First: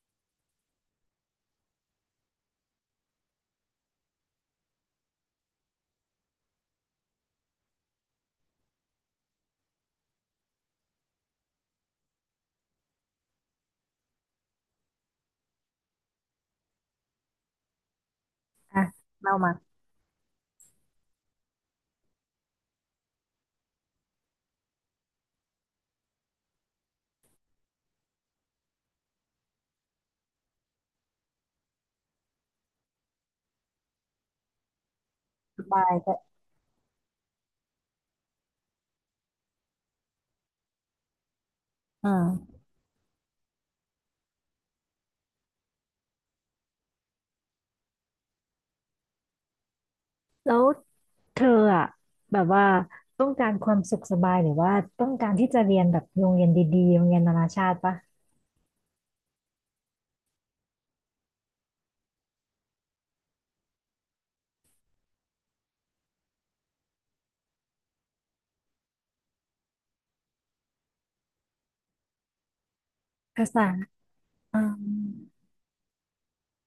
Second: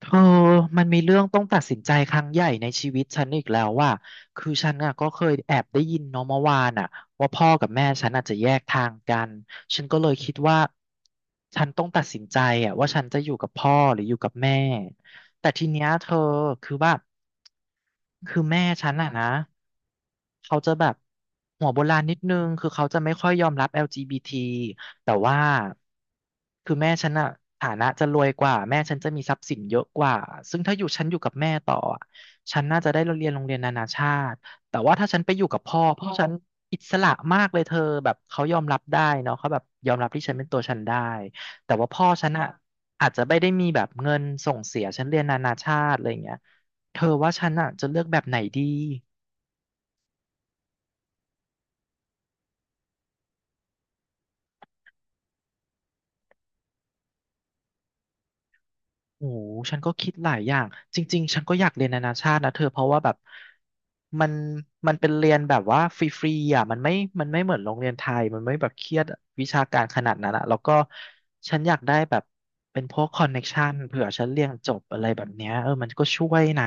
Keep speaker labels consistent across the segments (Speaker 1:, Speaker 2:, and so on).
Speaker 1: เธอมันมีเรื่องต้องตัดสินใจครั้งใหญ่ในชีวิตฉันอีกแล้วว่าคือฉันอ่ะก็เคยแอบได้ยินเนาะเมื่อวานอ่ะว่าพ่อกับแม่ฉันอาจจะแยกทางกันฉันก็เลยคิดว่าฉันต้องตัดสินใจอ่ะว่าฉันจะอยู่กับพ่อหรืออยู่กับแม่แต่ทีเนี้ยเธอคือว่าคือแม่
Speaker 2: อ่ะ
Speaker 1: ฉันอ่ะนะ
Speaker 2: เรามา
Speaker 1: เขาจะแบบหัวโบราณนิดนึงคือเขาจะไม่ค่อยยอมรับ LGBT แต่ว่าคือแม่ฉันอะฐานะจะรวยกว่าแม่ฉันจะมีทรัพย์สินเยอะกว่าซึ่งถ้าอยู่ฉันอยู่กับแม่ต่ออะฉันน่าจะได้เรียนโรงเรียนนานาชาติแต่ว่าถ้าฉันไปอยู่กั
Speaker 2: ส
Speaker 1: บพ่อ
Speaker 2: บาย
Speaker 1: พ่อ
Speaker 2: ก็
Speaker 1: ฉันอิสระมากเลยเธอแบบเขายอมรับได้เนาะเขาแบบยอมรับที่ฉันเป็นตัวฉันได้แต่ว่าพ่อ
Speaker 2: อื
Speaker 1: ฉันอะ
Speaker 2: ม
Speaker 1: อาจจะไม่ได้มีแบบเงินส่งเสียฉันเรียนนานาชาติอะไรอย่างเงี้ยเธอว่าฉันอะจะเลือกแบบไหนดี
Speaker 2: แล้วเธออะแบบว่าต้องการความสุขสบายหรือว่าต้องการที่จะเรียนแบบโรงเรียนดีๆโรงเรียนนานาชาติปะ
Speaker 1: โอ้โหฉันก็คิดหลายอย่าง จริงๆ ฉันก็อยากเรียนนานาชาตินะเธอเพราะว่าแบบมันมันเป็นเรียนแบบว่าฟรีๆอ่ะมันไม่เหมือนโรงเรียนไทย มันไม่แบบเครียดวิชาการขนาดนั้นอะแล้วก็ฉันอยากได้แบบเป็นพวกคอนเน็ก
Speaker 2: ภาษา
Speaker 1: ชันเผื่อฉันเรียน
Speaker 2: อ่า
Speaker 1: จบอะไรแบบเนี้ยเออมันก็ช่วยนะ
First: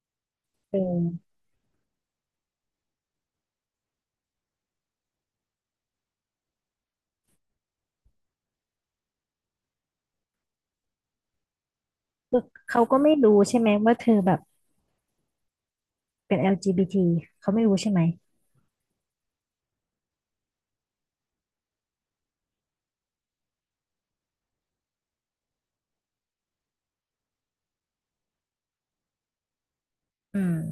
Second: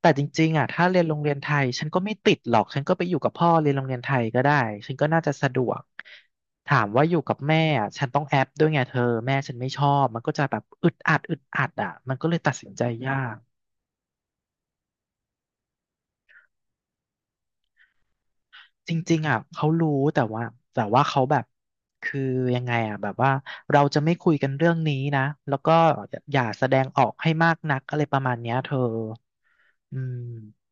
Speaker 1: แต่จริงๆอ่ะ
Speaker 2: เอ
Speaker 1: ถ้าเรียนโรงเรี
Speaker 2: อ
Speaker 1: ยนไทย ฉันก็ไม่ติดหรอก ฉันก็ไปอยู่กับพ่อเรียนโรงเรียนไทยก็ได้ ฉันก็น่าจะสะดวก ถามว่าอยู่กับแม่อ่ะฉันต้องแอปด้วยไงเธอ แม่ฉันไม่ชอบ มันก็จะแบบอึดอัดอึดอัดอ่ะมันก็เล
Speaker 2: คื
Speaker 1: ย
Speaker 2: อ
Speaker 1: ตัดสิน
Speaker 2: เขา
Speaker 1: ใจ
Speaker 2: ก็ไม่
Speaker 1: ยาก
Speaker 2: รู้ใช่ไหมว่าเธอแบบเป็น LGBT เขาไม่รู้ใช่ไหม
Speaker 1: จริงๆอ่ะเขารู้แต่ว่าเขาแบบคือยังไงอ่ะแบบว่าเราจะไม่คุยกันเรื่องนี้นะแล้วก็อย่าแสดงออกให้มากนักอะไรประมาณเนี้ยเธออื
Speaker 2: อืม
Speaker 1: ม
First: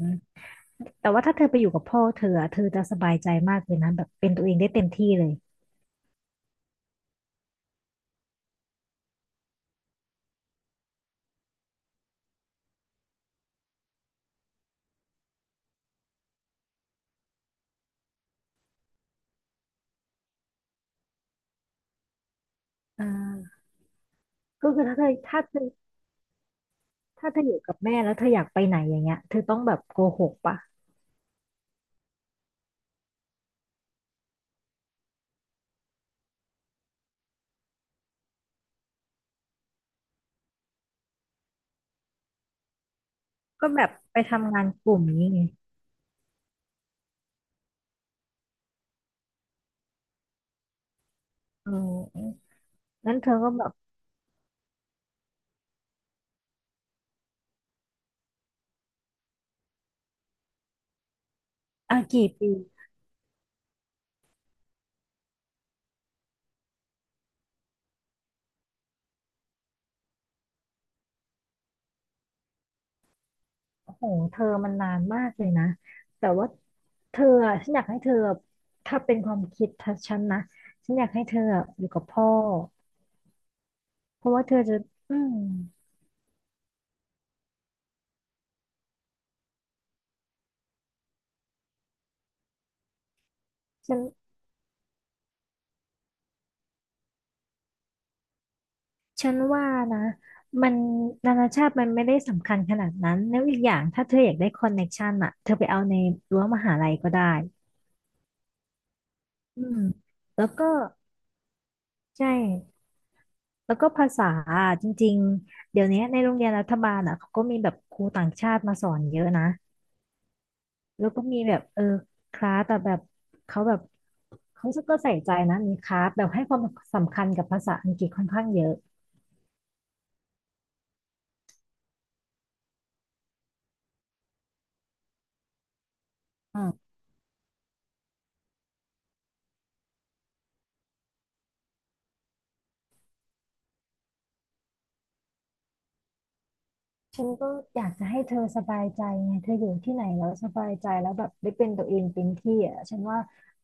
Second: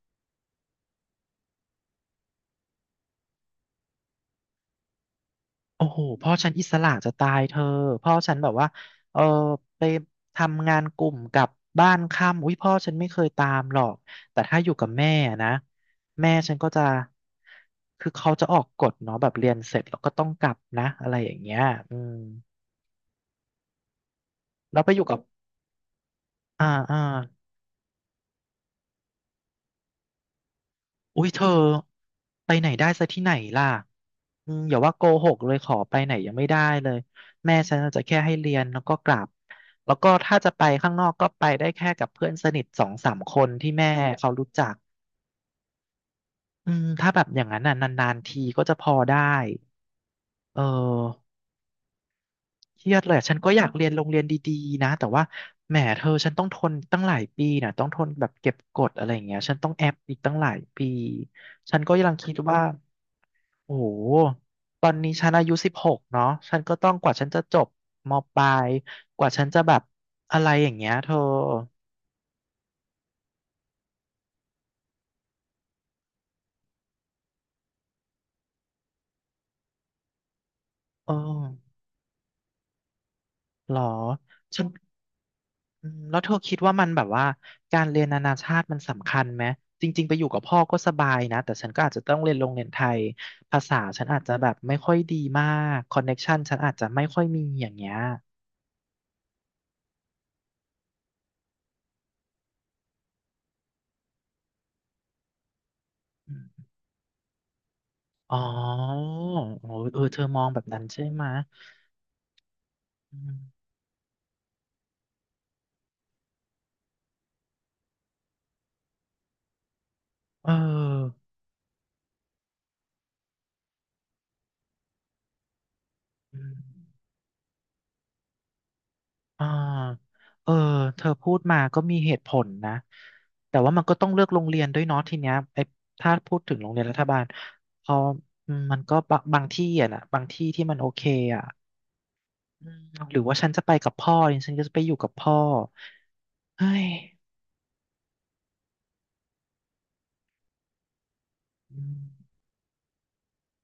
Speaker 2: แต่ว่าถ้าเธอไปอยู่กับพ่อเธออะเธอจะสบายใจมากเลยนะแบบเป็นตัวเองได้เต็มที่เลย
Speaker 1: โอ้โหพ่อฉันอิสระจะตายเธอพ่อฉันแบบว่าเออไปทำงานกลุ่มกลับบ้านค่ำอุ้ยพ่อฉันไม่เคยตามหรอกแต่ถ้าอยู่กับแม่นะแม่ฉันก็จะคือเขาจะออกกฎเนาะแบบเรียนเสร็จแล้วก็ต้องกลับนะอะไรอย่างเงี้ยอืม
Speaker 2: อ่าก็
Speaker 1: แล้
Speaker 2: คื
Speaker 1: ว
Speaker 2: อ
Speaker 1: ไปอยู่กับอ่าอ่า
Speaker 2: ถ้าเธออยู่กับแม่แล้วเธออยากไปไหนอย่างเงี้ยเธอต้องแบบโกหกปะ
Speaker 1: อุ้ยเธอไปไหนได้ซะที่ไหนล่ะอืมอย่าว่าโกหกเลยขอไปไหนยังไม่ได้เลยแม่ฉันจะแค่ให้เรียนแล้วก็กลับแล้วก็ถ้าจะไปข้างนอกก็ไปได้แค่กับเพื่อนสนิทสองสามคน
Speaker 2: ก็
Speaker 1: ที่
Speaker 2: แบ
Speaker 1: แม่
Speaker 2: บไป
Speaker 1: เขารู้
Speaker 2: ทำงา
Speaker 1: จั
Speaker 2: น
Speaker 1: ก
Speaker 2: กลุ่มนี้ไง
Speaker 1: อืมถ้าแบบอย่างนั้นน่ะนานๆทีก็จะพอได้เออ
Speaker 2: เออ
Speaker 1: เครียดเล
Speaker 2: นั้น
Speaker 1: ย
Speaker 2: เธ
Speaker 1: ฉั
Speaker 2: อ
Speaker 1: นก็
Speaker 2: ก็
Speaker 1: อ
Speaker 2: แบ
Speaker 1: ยาก
Speaker 2: บ
Speaker 1: เรียนโรงเรียนดีๆนะแต่ว่าแหมเธอฉันต้องทนตั้งหลายปีน่ะต้องทนแบบเก็บกดอะไรอย่างเงี้ยฉันต้องแอบอีกตั้งหลายปีฉันก็
Speaker 2: อ่ะ
Speaker 1: ยัง
Speaker 2: กี่
Speaker 1: คิด
Speaker 2: ปี
Speaker 1: ว่า โอ้โหตอนนี้ฉันอายุ16เนาะฉันก็ต้องกว่าฉันจะจบมปลายกว่าฉันจะแบบอะไรอย่างเงี้ยเธอ
Speaker 2: โอ้โหเธอมันนานมากเลยนะ แต่ว่าเธออะฉันอยากให้เธอถ้าเป็นความคิดทัฉันนะ ฉันอยาก
Speaker 1: เอ
Speaker 2: ให้เธออะ
Speaker 1: อ
Speaker 2: อยู่กับพ่อ
Speaker 1: เหรอ
Speaker 2: เพราะว่าเธอ
Speaker 1: ฉัน
Speaker 2: จะอืม
Speaker 1: อืมแล้วเธอคิดว่ามันแบบว่าการเรียนนานาชาติมันสำคัญไหมจริงๆไปอยู่กับพ่อก็สบายนะ แต่ฉันก็อาจจะต้องเรียนโรงเรียนไทยภาษา
Speaker 2: ฉัน
Speaker 1: ฉันอาจจะแบบไม่ค่อยดีมากคอนเน็กชันฉันอาจจะไม่ค่อยมีอย่างเงี้ย
Speaker 2: ฉันว่านะ มันนานาชาติมันไม่ได้สำคัญขนาดนั้นแล้วอีกอย่างถ้าเธออยากได้คอนเน็กชันอะเธอไปเอาใน
Speaker 1: อื
Speaker 2: รั้วม
Speaker 1: ม
Speaker 2: หาลัยก็ได้
Speaker 1: อ๋อ
Speaker 2: อื
Speaker 1: โอ้
Speaker 2: ม
Speaker 1: ยเออเธอม
Speaker 2: แล้
Speaker 1: อ
Speaker 2: ว
Speaker 1: งแบ
Speaker 2: ก็
Speaker 1: บนั้นใช่ไหมะ
Speaker 2: ใช่
Speaker 1: อืม
Speaker 2: แล้วก็ภาษาอะจริงๆ เดี๋ยวนี้ในโรงเรียนรัฐบาลอ่ะเขาก็มีแบบครูต่างชาติมาสอนเยอะนะ
Speaker 1: เอ
Speaker 2: แล้วก็
Speaker 1: อ
Speaker 2: มีแบบเออคลาสแต่แบบเขาแบบเขาก็ใส่ใจนะมีคลาสแบบ
Speaker 1: อื
Speaker 2: ให้ค
Speaker 1: ม
Speaker 2: วามสำคัญกับภาษาอังกฤษค่อนข้างเยอะ
Speaker 1: อ่าเออ เธอพูดมาก็มีเหตุผลนะ แต่ว่ามันก็ต้องเลือกโรงเรียนด้วยเนาะทีเนี้ยไอ้ถ้าพูดถึงโรงเรียน
Speaker 2: อ่า
Speaker 1: รัฐบาลพออืมมันก็บะบางที่อ่ะนะบางที่ที่มันโอเคอ่ะอืมหรือว่าฉันจะไปกับพ่อดิฉันก็จะไปอยู่กับพ่อเฮ้ย
Speaker 2: ฉันก็อยากจะให้เธอสบายใจไงเธออยู่ที่ไหนแล้วสบายใจแล้วแบบได้เป็น
Speaker 1: อื
Speaker 2: ตัวเองเป็น
Speaker 1: ม
Speaker 2: ที่อ่ะฉันว่า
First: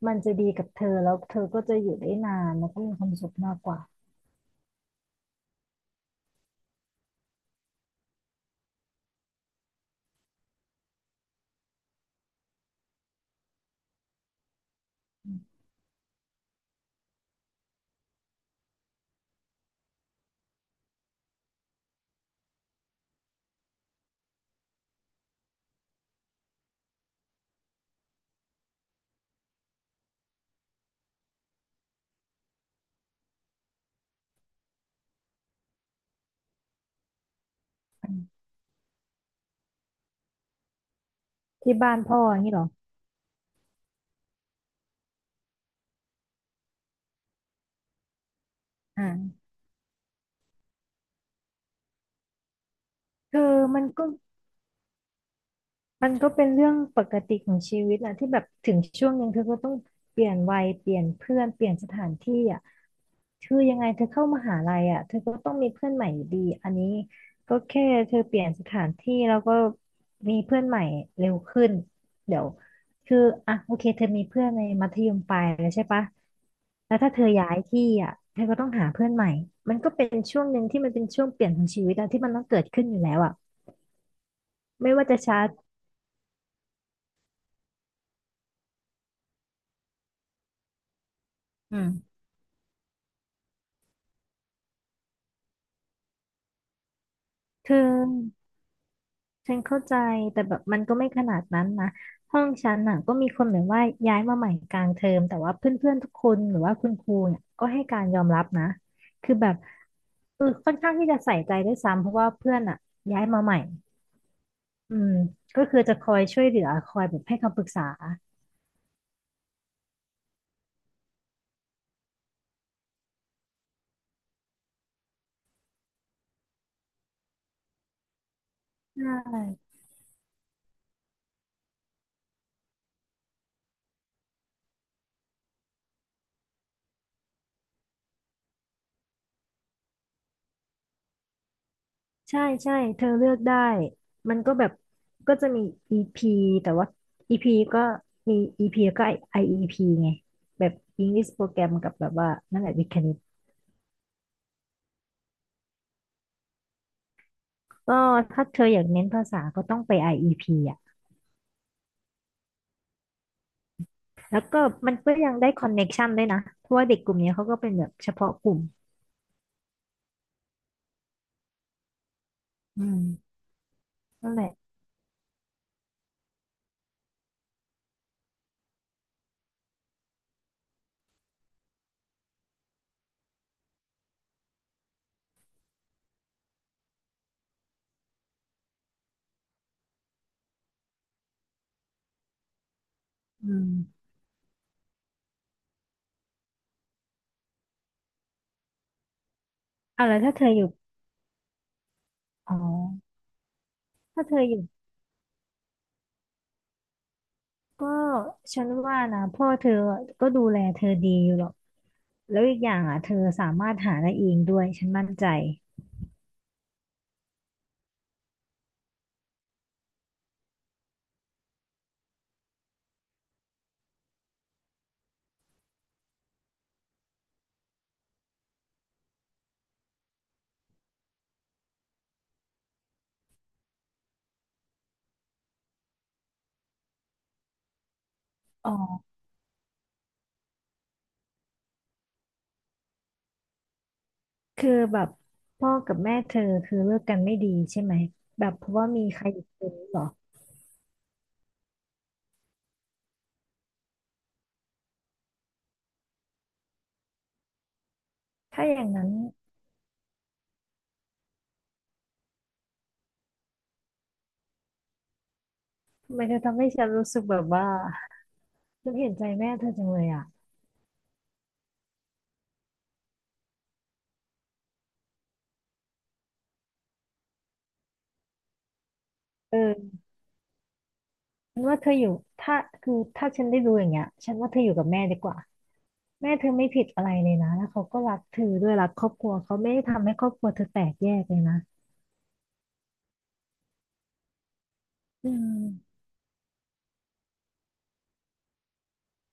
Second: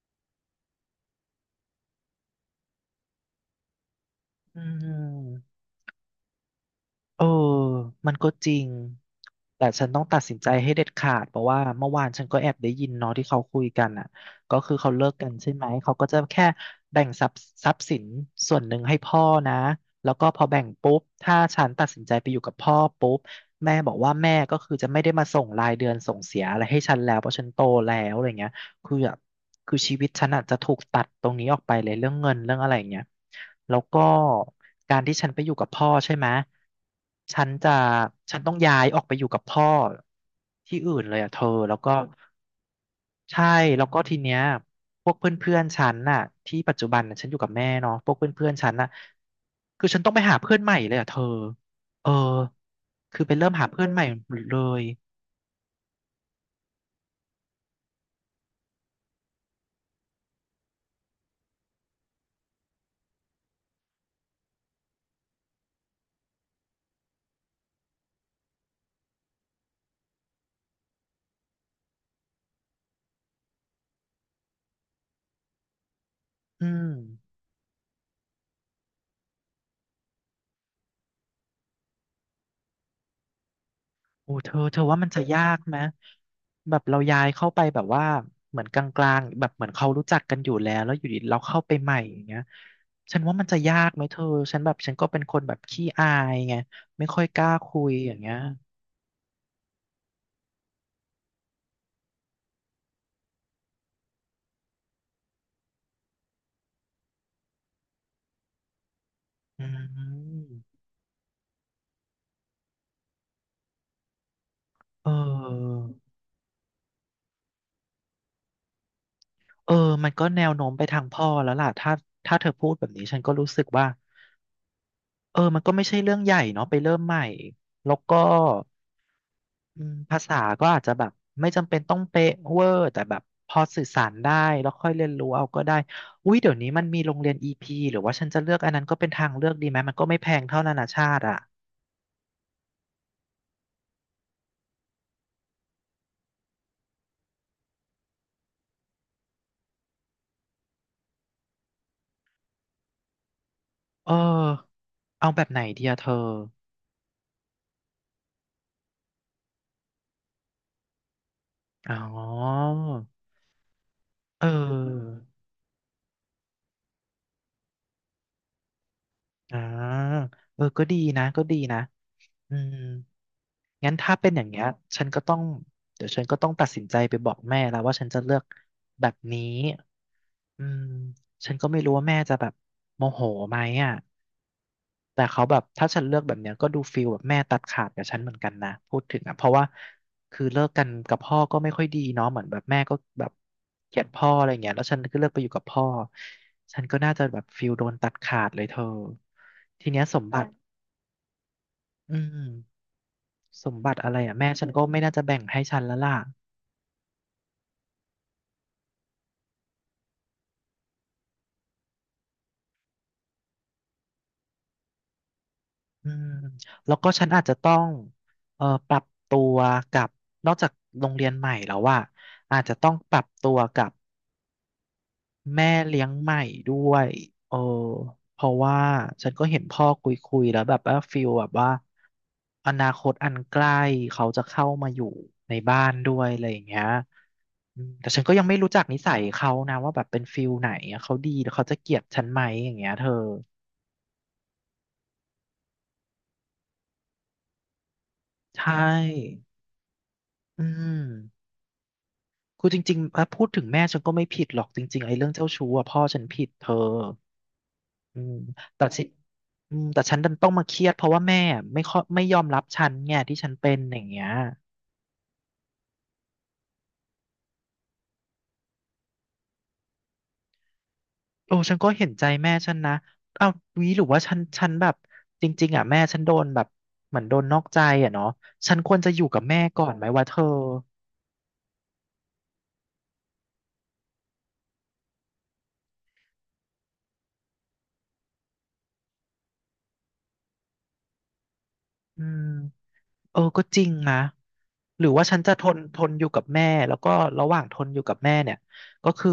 Speaker 2: มันจะดีกับเธอแล้วเธอก็จะอยู่ได้นานแล้วก็มีความสุขมากกว่า
Speaker 1: อืม เออมันก็จริง แต่ฉันต้องตัดสินใจให้เด็ดขาดเพราะว่าเมื่อวานฉันก็แอบได้ยินเนาะที่เขาคุยกันอ่ะก็คือเขาเลิกกันใช่ไหมเขาก็จะแค่แบ่งทรัพย์สินส่วนหนึ่งให้พ่อนะแล้วก็พอแบ่งปุ๊บถ้าฉันตัดสินใจไปอยู่กับพ่อปุ๊บแม่บอกว่าแม่ก็คือจะไม่ได้มาส่งรายเดือนส่งเสียอะไรให้ฉันแล้วเพราะฉันโตแล้วอะไรเงี้ย คือแบบคือชีวิตฉันอาจจะถูกตัดตรงนี้ออกไปเลยเรื่องเงินเรื่องอะไรอย่างเงี้ยแล้วก็การที่ฉันไปอยู่กับพ่อใช่ไหมฉันจะฉันต้องย้ายออกไปอยู่กับพ่อที่อื่นเลยอ่ะเธอ
Speaker 2: ที่
Speaker 1: แล้วก็
Speaker 2: บ้านพ่ออย่างนี้เหรอ
Speaker 1: ใช่แล้วก็ทีเนี้ยพวกเพื่อนๆฉันน่ะที่ปัจจุบันน่ะฉันอยู่กับแม่เนาะพวกเพื่อนๆฉันน่ะ
Speaker 2: อ่า
Speaker 1: คือฉันต้องไปหาเพื่อนใหม่เลยอ่ะเธอเออคือไป
Speaker 2: คื
Speaker 1: เริ่
Speaker 2: อ
Speaker 1: มหา
Speaker 2: มั
Speaker 1: เพื่
Speaker 2: น
Speaker 1: อนให
Speaker 2: ก็
Speaker 1: ม่หมดเลย
Speaker 2: มันก็เป็นเรื่องปกติของชีวิตอะที่แบบถึงช่วงหนึ่งเธอก็ต้องเปลี่ยนวัยเปลี่ยนเพื่อนเปลี่ยนสถานที่อะคือยังไงเธอเข้ามหาลัยอะเธอก็ต้องมีเพื่อนใหม่อยู่ดีอันนี้ก็แค่เธอเปลี่ยนสถานที่แล้วก็มีเพื่อนใหม่เร็วขึ้นเดี๋ยวคืออ่ะโอเคเธอมีเพื่อนในมัธยมปลายแล้วใช่ปะ
Speaker 1: อืม
Speaker 2: แล้วถ้าเธอย้ายที่อะเธอก็ต้องหาเพื่อนใหม่มันก็เป็นช่วงหนึ่งที่มันเป็นช่วงเปลี่ยนของชีวิตอะที่มันต้องเกิดขึ้นอยู่แล้วอะ
Speaker 1: โอ้เธอเธอ
Speaker 2: ไม่
Speaker 1: ว่า
Speaker 2: ว่า
Speaker 1: มัน
Speaker 2: จะ
Speaker 1: จะ
Speaker 2: ช้า
Speaker 1: ยากไหมแบบเราย้ายเข้าไปแบบว่าเหมือนกลางๆแบบเหมือนเขารู้จักกันอยู่แล้วแล้วอยู่ดีเราเข้าไป
Speaker 2: อื
Speaker 1: ใหม่อ
Speaker 2: ม
Speaker 1: ย่างเงี้ยฉันว่ามันจะยากไหมเธอฉันแบบฉันก็เป็นคนแบบขี้อายไงไม่ค่อยกล้า
Speaker 2: เธ
Speaker 1: คุยอย่างเงี้
Speaker 2: อ
Speaker 1: ย
Speaker 2: ฉันเข้าใจแต่แบบมันก็ไม่ขนาดนั้นนะห้องฉันน่ะก็มีคนเหมือนว่าย้ายมาใหม่กลางเทอมแต่ว่าเพื่อนๆทุกคนหรือว่าคุณครูเนี่ยก็ให้การยอมรับนะคือแบบ
Speaker 1: อื
Speaker 2: เออค่อน
Speaker 1: ม
Speaker 2: ข้างที่จะใส่ใจด้วยซ้ำเพราะว่าเพื่อนอ่ะย้ายมาใหม่อื
Speaker 1: เ
Speaker 2: มก็คื
Speaker 1: ออ
Speaker 2: อจะคอยช่วยเหลือคอยแบบให้คำปรึกษา
Speaker 1: เออมันก็แนวโน้มไปทางพ่อแล้วล่ะถ้าถ้าเธอพูดแบบนี้ฉันก็รู้สึกว่าเออมันก็ไม่ใช่เรื่องใหญ่เนาะไปเริ่มใหม่แล้วก็
Speaker 2: ใช่
Speaker 1: อืมภาษาก็อาจจะแบบไม่จำเป็นต้องเป๊ะเวอร์แต่แบบพอสื่อสารได้แล้วค่อยเรียนรู้เอาก็ได้อุ้ยเดี๋ยวนี้มันมีโรงเรียน EP หรือว่าฉันจะเลือกอันนั้นก็เป็นทางเลือกดีไหมมันก็ไม่แพงเท่านานาชาติอ่ะ
Speaker 2: ใช่ใช่เธอเลือกได้มันก็แบบก็จะมี EP แต่ว่า EP ก็มี EP แล้วก็ IEP ไงแบบ English Program กับแบบว่านั่นแหละวิทย์คณิต
Speaker 1: เออเอาแบบไหนดีอะเธอ
Speaker 2: ก็ถ้าเธออยากเน้นภาษาก็ต้องไป IEP ออีพีอ่ะ
Speaker 1: อ๋อ
Speaker 2: แล้
Speaker 1: เ
Speaker 2: วก็มันก็
Speaker 1: ออ
Speaker 2: ยังได้คอนเน็กชันด้วยนะ เพราะว่าเด็กกลุ่มเนี้ยเขาก็เป็นแบบเฉพาะกลุ่ม
Speaker 1: อ่าเออก็ดีนะก็ดีนะอืม
Speaker 2: อืม
Speaker 1: งั้นถ้าเป็
Speaker 2: นั่
Speaker 1: น
Speaker 2: น
Speaker 1: อ
Speaker 2: แห
Speaker 1: ย่า
Speaker 2: ละ
Speaker 1: งเงี้ยฉันก็ต้องเดี๋ยวฉันก็ต้องตัดสินใจไปบอกแม่แล้วว่าฉันจะเลือกแบบนี้อืมฉันก็ไม่รู้ว่าแม่จะแบบโมโหไหมอ่ะแต่เขาแบบถ้าฉันเลือกแบบเนี้ยก็ดูฟีลแบบแม่ตัดขาดกับฉันเหมือนกันนะพูดถึงอ่ะเพราะว่าคือเลิกกันกับพ่อก็ไม่ค่อยดีเนาะเหมือนแบบแม่ก็แบบ
Speaker 2: อื
Speaker 1: เกลียด
Speaker 2: ม
Speaker 1: พ่ออะไรเงี้ยแล้วฉันก็เลือกไปอยู่กับพ่อฉันก็น่าจะแบบฟีลโดนตัดขาดเลยเธอทีเนี้
Speaker 2: เอา
Speaker 1: ย
Speaker 2: แล้
Speaker 1: ส
Speaker 2: ว
Speaker 1: ม
Speaker 2: ถ้า
Speaker 1: บั
Speaker 2: เธอ
Speaker 1: ติ
Speaker 2: อยู่
Speaker 1: อื
Speaker 2: อ๋
Speaker 1: ม
Speaker 2: อ
Speaker 1: สมบัติอะไร
Speaker 2: ถ้าเธ
Speaker 1: อ่ะ
Speaker 2: อ
Speaker 1: แม่
Speaker 2: อยู่
Speaker 1: ฉันก็ไม่น่าจะแบ่งให้ฉันแล้วล่ะ
Speaker 2: ก็ฉันว่านะพ่อเธอก็ดูแลเธอดีอยู่หรอกแล้วอีกอย่างอ่ะเธอสามารถหาได้เองด้วยฉันมั่นใจ
Speaker 1: อืมแล้วก็ฉันอาจจะต้องปรับตัวกับนอกจากโรงเรียนใหม่แล้วว่าอาจจะต้องปรับตัวกับแม่เลี้ยงใหม่ด้วยเออเพราะว่าฉันก็เห็นพ่อคุยคุยแล้วแบบว่าฟิลแบบว่าอนาคตอันใกล้เขาจะเข้ามาอยู่ในบ้านด้วยอะไรอย่างเงี้ยอืมแต่ฉันก็ยังไม่
Speaker 2: อ๋
Speaker 1: รู้
Speaker 2: อ
Speaker 1: จักนิสัยเขานะว่าแบบเป็นฟิลไหนอะเขาดีหรือเขาจะเกลียดฉันไหมอย่างเงี้ยเธอ
Speaker 2: คือแบบพ่อกับแม่เธอคือเลิกกันไม่ดีใช่ไหมแบบ
Speaker 1: ใช
Speaker 2: เพราะว่ามีใคร
Speaker 1: ่
Speaker 2: อีกคนหรอ
Speaker 1: อืมคือจริงๆอ่ะพูดถึงแม่ฉันก็ไม่ผิดหรอกจริงๆไอ้เรื่องเจ้าชู้อะพ่อฉันผิดเธออืม
Speaker 2: ถ้าอ
Speaker 1: แต่
Speaker 2: ย่าง
Speaker 1: สิ
Speaker 2: นั้น
Speaker 1: อืมแต่ฉันดันต้องมาเครียดเพราะว่าแม่ไม่ค่อยไม่ยอมรับฉันไงที่ฉันเป็นอย่างเงี้ย
Speaker 2: มันจะทำให้ฉันรู้สึกแบบว่า ฉันเห็นใจแม่เธอจังเลยอ่ะ
Speaker 1: โอ้ฉันก็เห็นใจแม่ฉันนะเอ้าวีหรือว่าฉันฉันแบบจริงๆอ่ะแม่ฉันโดนแบบเหมือนโดนนอกใจอ่ะเนาะฉันควรจะอยู่กับ
Speaker 2: เอ
Speaker 1: แม่ก่อนไหม
Speaker 2: อ
Speaker 1: วะเธอ
Speaker 2: ฉันว่าเธออยู่ถ้าคือ ถ้าฉันได้รู้อย่างเงี้ยฉันว่าเธออยู่กับแม่ดีกว่า แม่เธอไม่ผิดอะไรเลยนะแล้วเขาก็รักเธอด้วยรักครอบครัวเขาไม่ได้ทำให้ครอบครัวเธอแตกแยกเลยนะ
Speaker 1: อืม เออก็จริงนะหรือว่า
Speaker 2: อื
Speaker 1: ฉันจะทนท
Speaker 2: ม
Speaker 1: นอยู่กับแม่แล้วก็ระหว่างทนอยู่กับแม่เนี่ยก็คือ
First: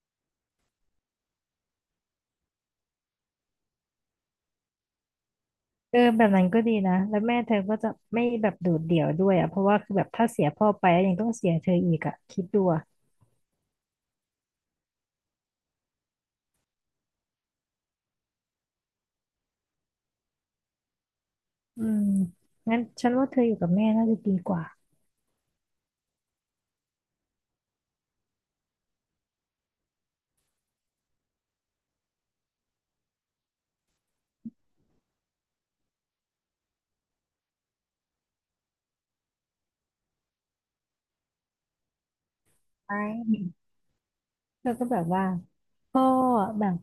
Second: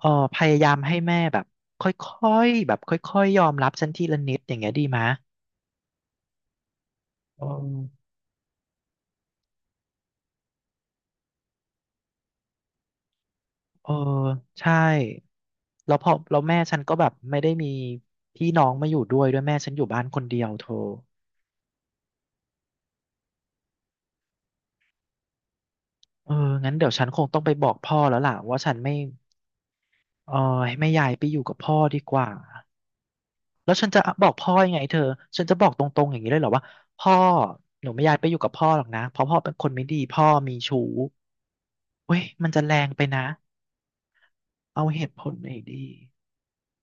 Speaker 1: เออพยายามให้แม่แบบค่อยๆแบบค่อยๆยอมรับฉันทีละนิดอย่างเงี้ยดีไหมะ
Speaker 2: เออแบบนั้นก็ดีนะแล้วแม่
Speaker 1: เออ
Speaker 2: เธอก็จะไม่แบบโดดเดี่ยวด้วยอ่ะเพราะว่าคือแบบถ้าเสียพ่อไปแล้วยังต้องเสียเธออีกอ่ะคิดดูอะ
Speaker 1: เออใช่แล้วพอแล้วแม่ฉันก็แบบไม่ได้มีพี่น้องมาอยู่ด้วยด้วยแม่ฉันอยู่บ้านคนเดียวเธอ
Speaker 2: อืมงั้นฉันว่าเธออยู่กับแม่น่าจะดีกว่า
Speaker 1: เอองั้นเดี๋ยวฉันคงต้องไปบอกพ่อแล้วล่ะว่าฉันไม่เออให้ไม่ย้ายไปอยู่กับพ่อดีกว่า แล้วฉันจะบอกพ่อยังไงเธอ ฉันจะบอกตรงๆอย่างนี้เลยเหรอว่าพ่อหนูไม่อยากไปอยู่กับพ่อหรอกนะเพราะพ่อเป็นคนไม่ดีพ่อมีชู้เว้ยมันจะแรง
Speaker 2: ไห
Speaker 1: ไปนะ
Speaker 2: มเธอก็
Speaker 1: เอา
Speaker 2: แบ
Speaker 1: เห
Speaker 2: บ
Speaker 1: ตุผ
Speaker 2: ว่า
Speaker 1: ลหน่อยดี
Speaker 2: ก็แบบ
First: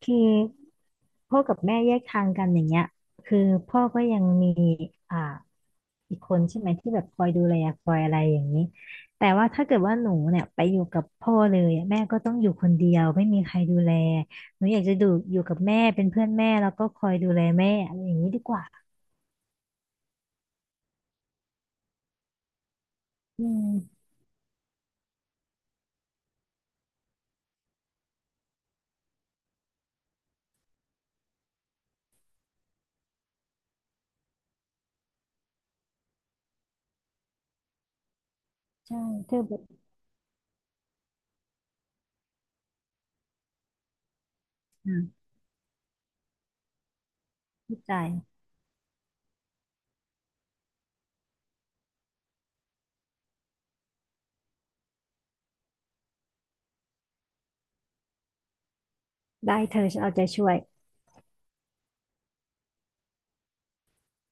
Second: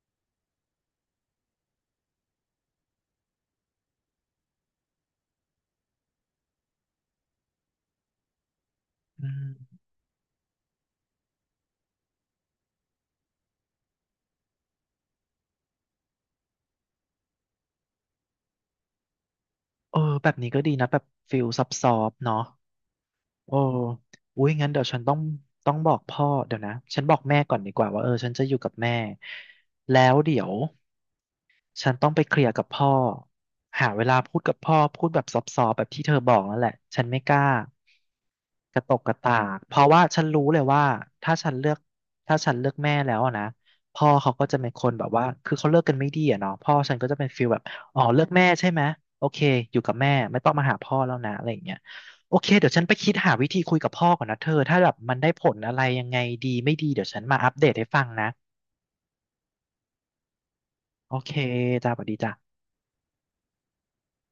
Speaker 2: คือพ่อกับแม่แยกทางกันอย่างเงี้ยคือพ่อก็ยังมีอ่าอีกคนใช่ไหมที่แบบคอยดูแลคอยอะไรอย่างนี้แต่
Speaker 1: อื
Speaker 2: ว่าถ้าเกิด
Speaker 1: ม
Speaker 2: ว่าหนูเนี่ยไปอยู่กับพ่อเลยอะแม่ก็ต้องอยู่คนเดียวไม่มีใครดูแลหนูอยากจะดูอยู่กับแม่เป็นเพื่อนแม่แล้วก็คอยดูแลแม่อะไรอย่างนี้ดีกว่า
Speaker 1: เออแบบนี้ก็ดีนะแบบฟิลซับซอบเนาะ
Speaker 2: อื
Speaker 1: โอ้
Speaker 2: ม
Speaker 1: อุ้ยงั้นเดี๋ยวฉันต้องต้องบอกพ่อเดี๋ยวนะฉันบอกแม่ก่อนดีกว่าว่าเออฉันจะอยู่กับแม่แล้วเดี๋ยว ฉันต้องไปเคลียร์กับพ่อหาเวลาพูดกับพ่อพูดแบบซอฟๆแบบที่เธอบอกนั่นแหละฉันไม่กล้า กระต
Speaker 2: ใช่
Speaker 1: กกระ
Speaker 2: เธ
Speaker 1: ตา
Speaker 2: อแบ
Speaker 1: ก
Speaker 2: บ
Speaker 1: เพราะว่าฉันรู้เลยว่าถ้าฉันเลือกถ้าฉันเลือกแม่แล้วอะนะพ่อเขาก็จะเป็นคน
Speaker 2: อ่
Speaker 1: แบบว่า
Speaker 2: า
Speaker 1: คือเขาเลิกกันไม่ดีอะเนาะพ่อฉันก็จะเป็นฟีลแบบ
Speaker 2: เข้าใจ
Speaker 1: อ๋อเลือกแม่ใช่ไหมโอเคอยู่กับแม่ไม่ต้องมาหาพ่อแล้วนะอะไรอย่างเงี้ยโอเคเดี๋ยวฉันไปคิดหาวิธีคุยกับพ่อก่อนนะเธอถ้าแบบมันได้ผลอะไรยังไงดีไม่ดีเดี๋ยวฉันมาอัปเดตให้ฟังนะ
Speaker 2: ได้เธอฉันเอาใจช่วย
Speaker 1: โอเคจ้าสวัสดีจ้า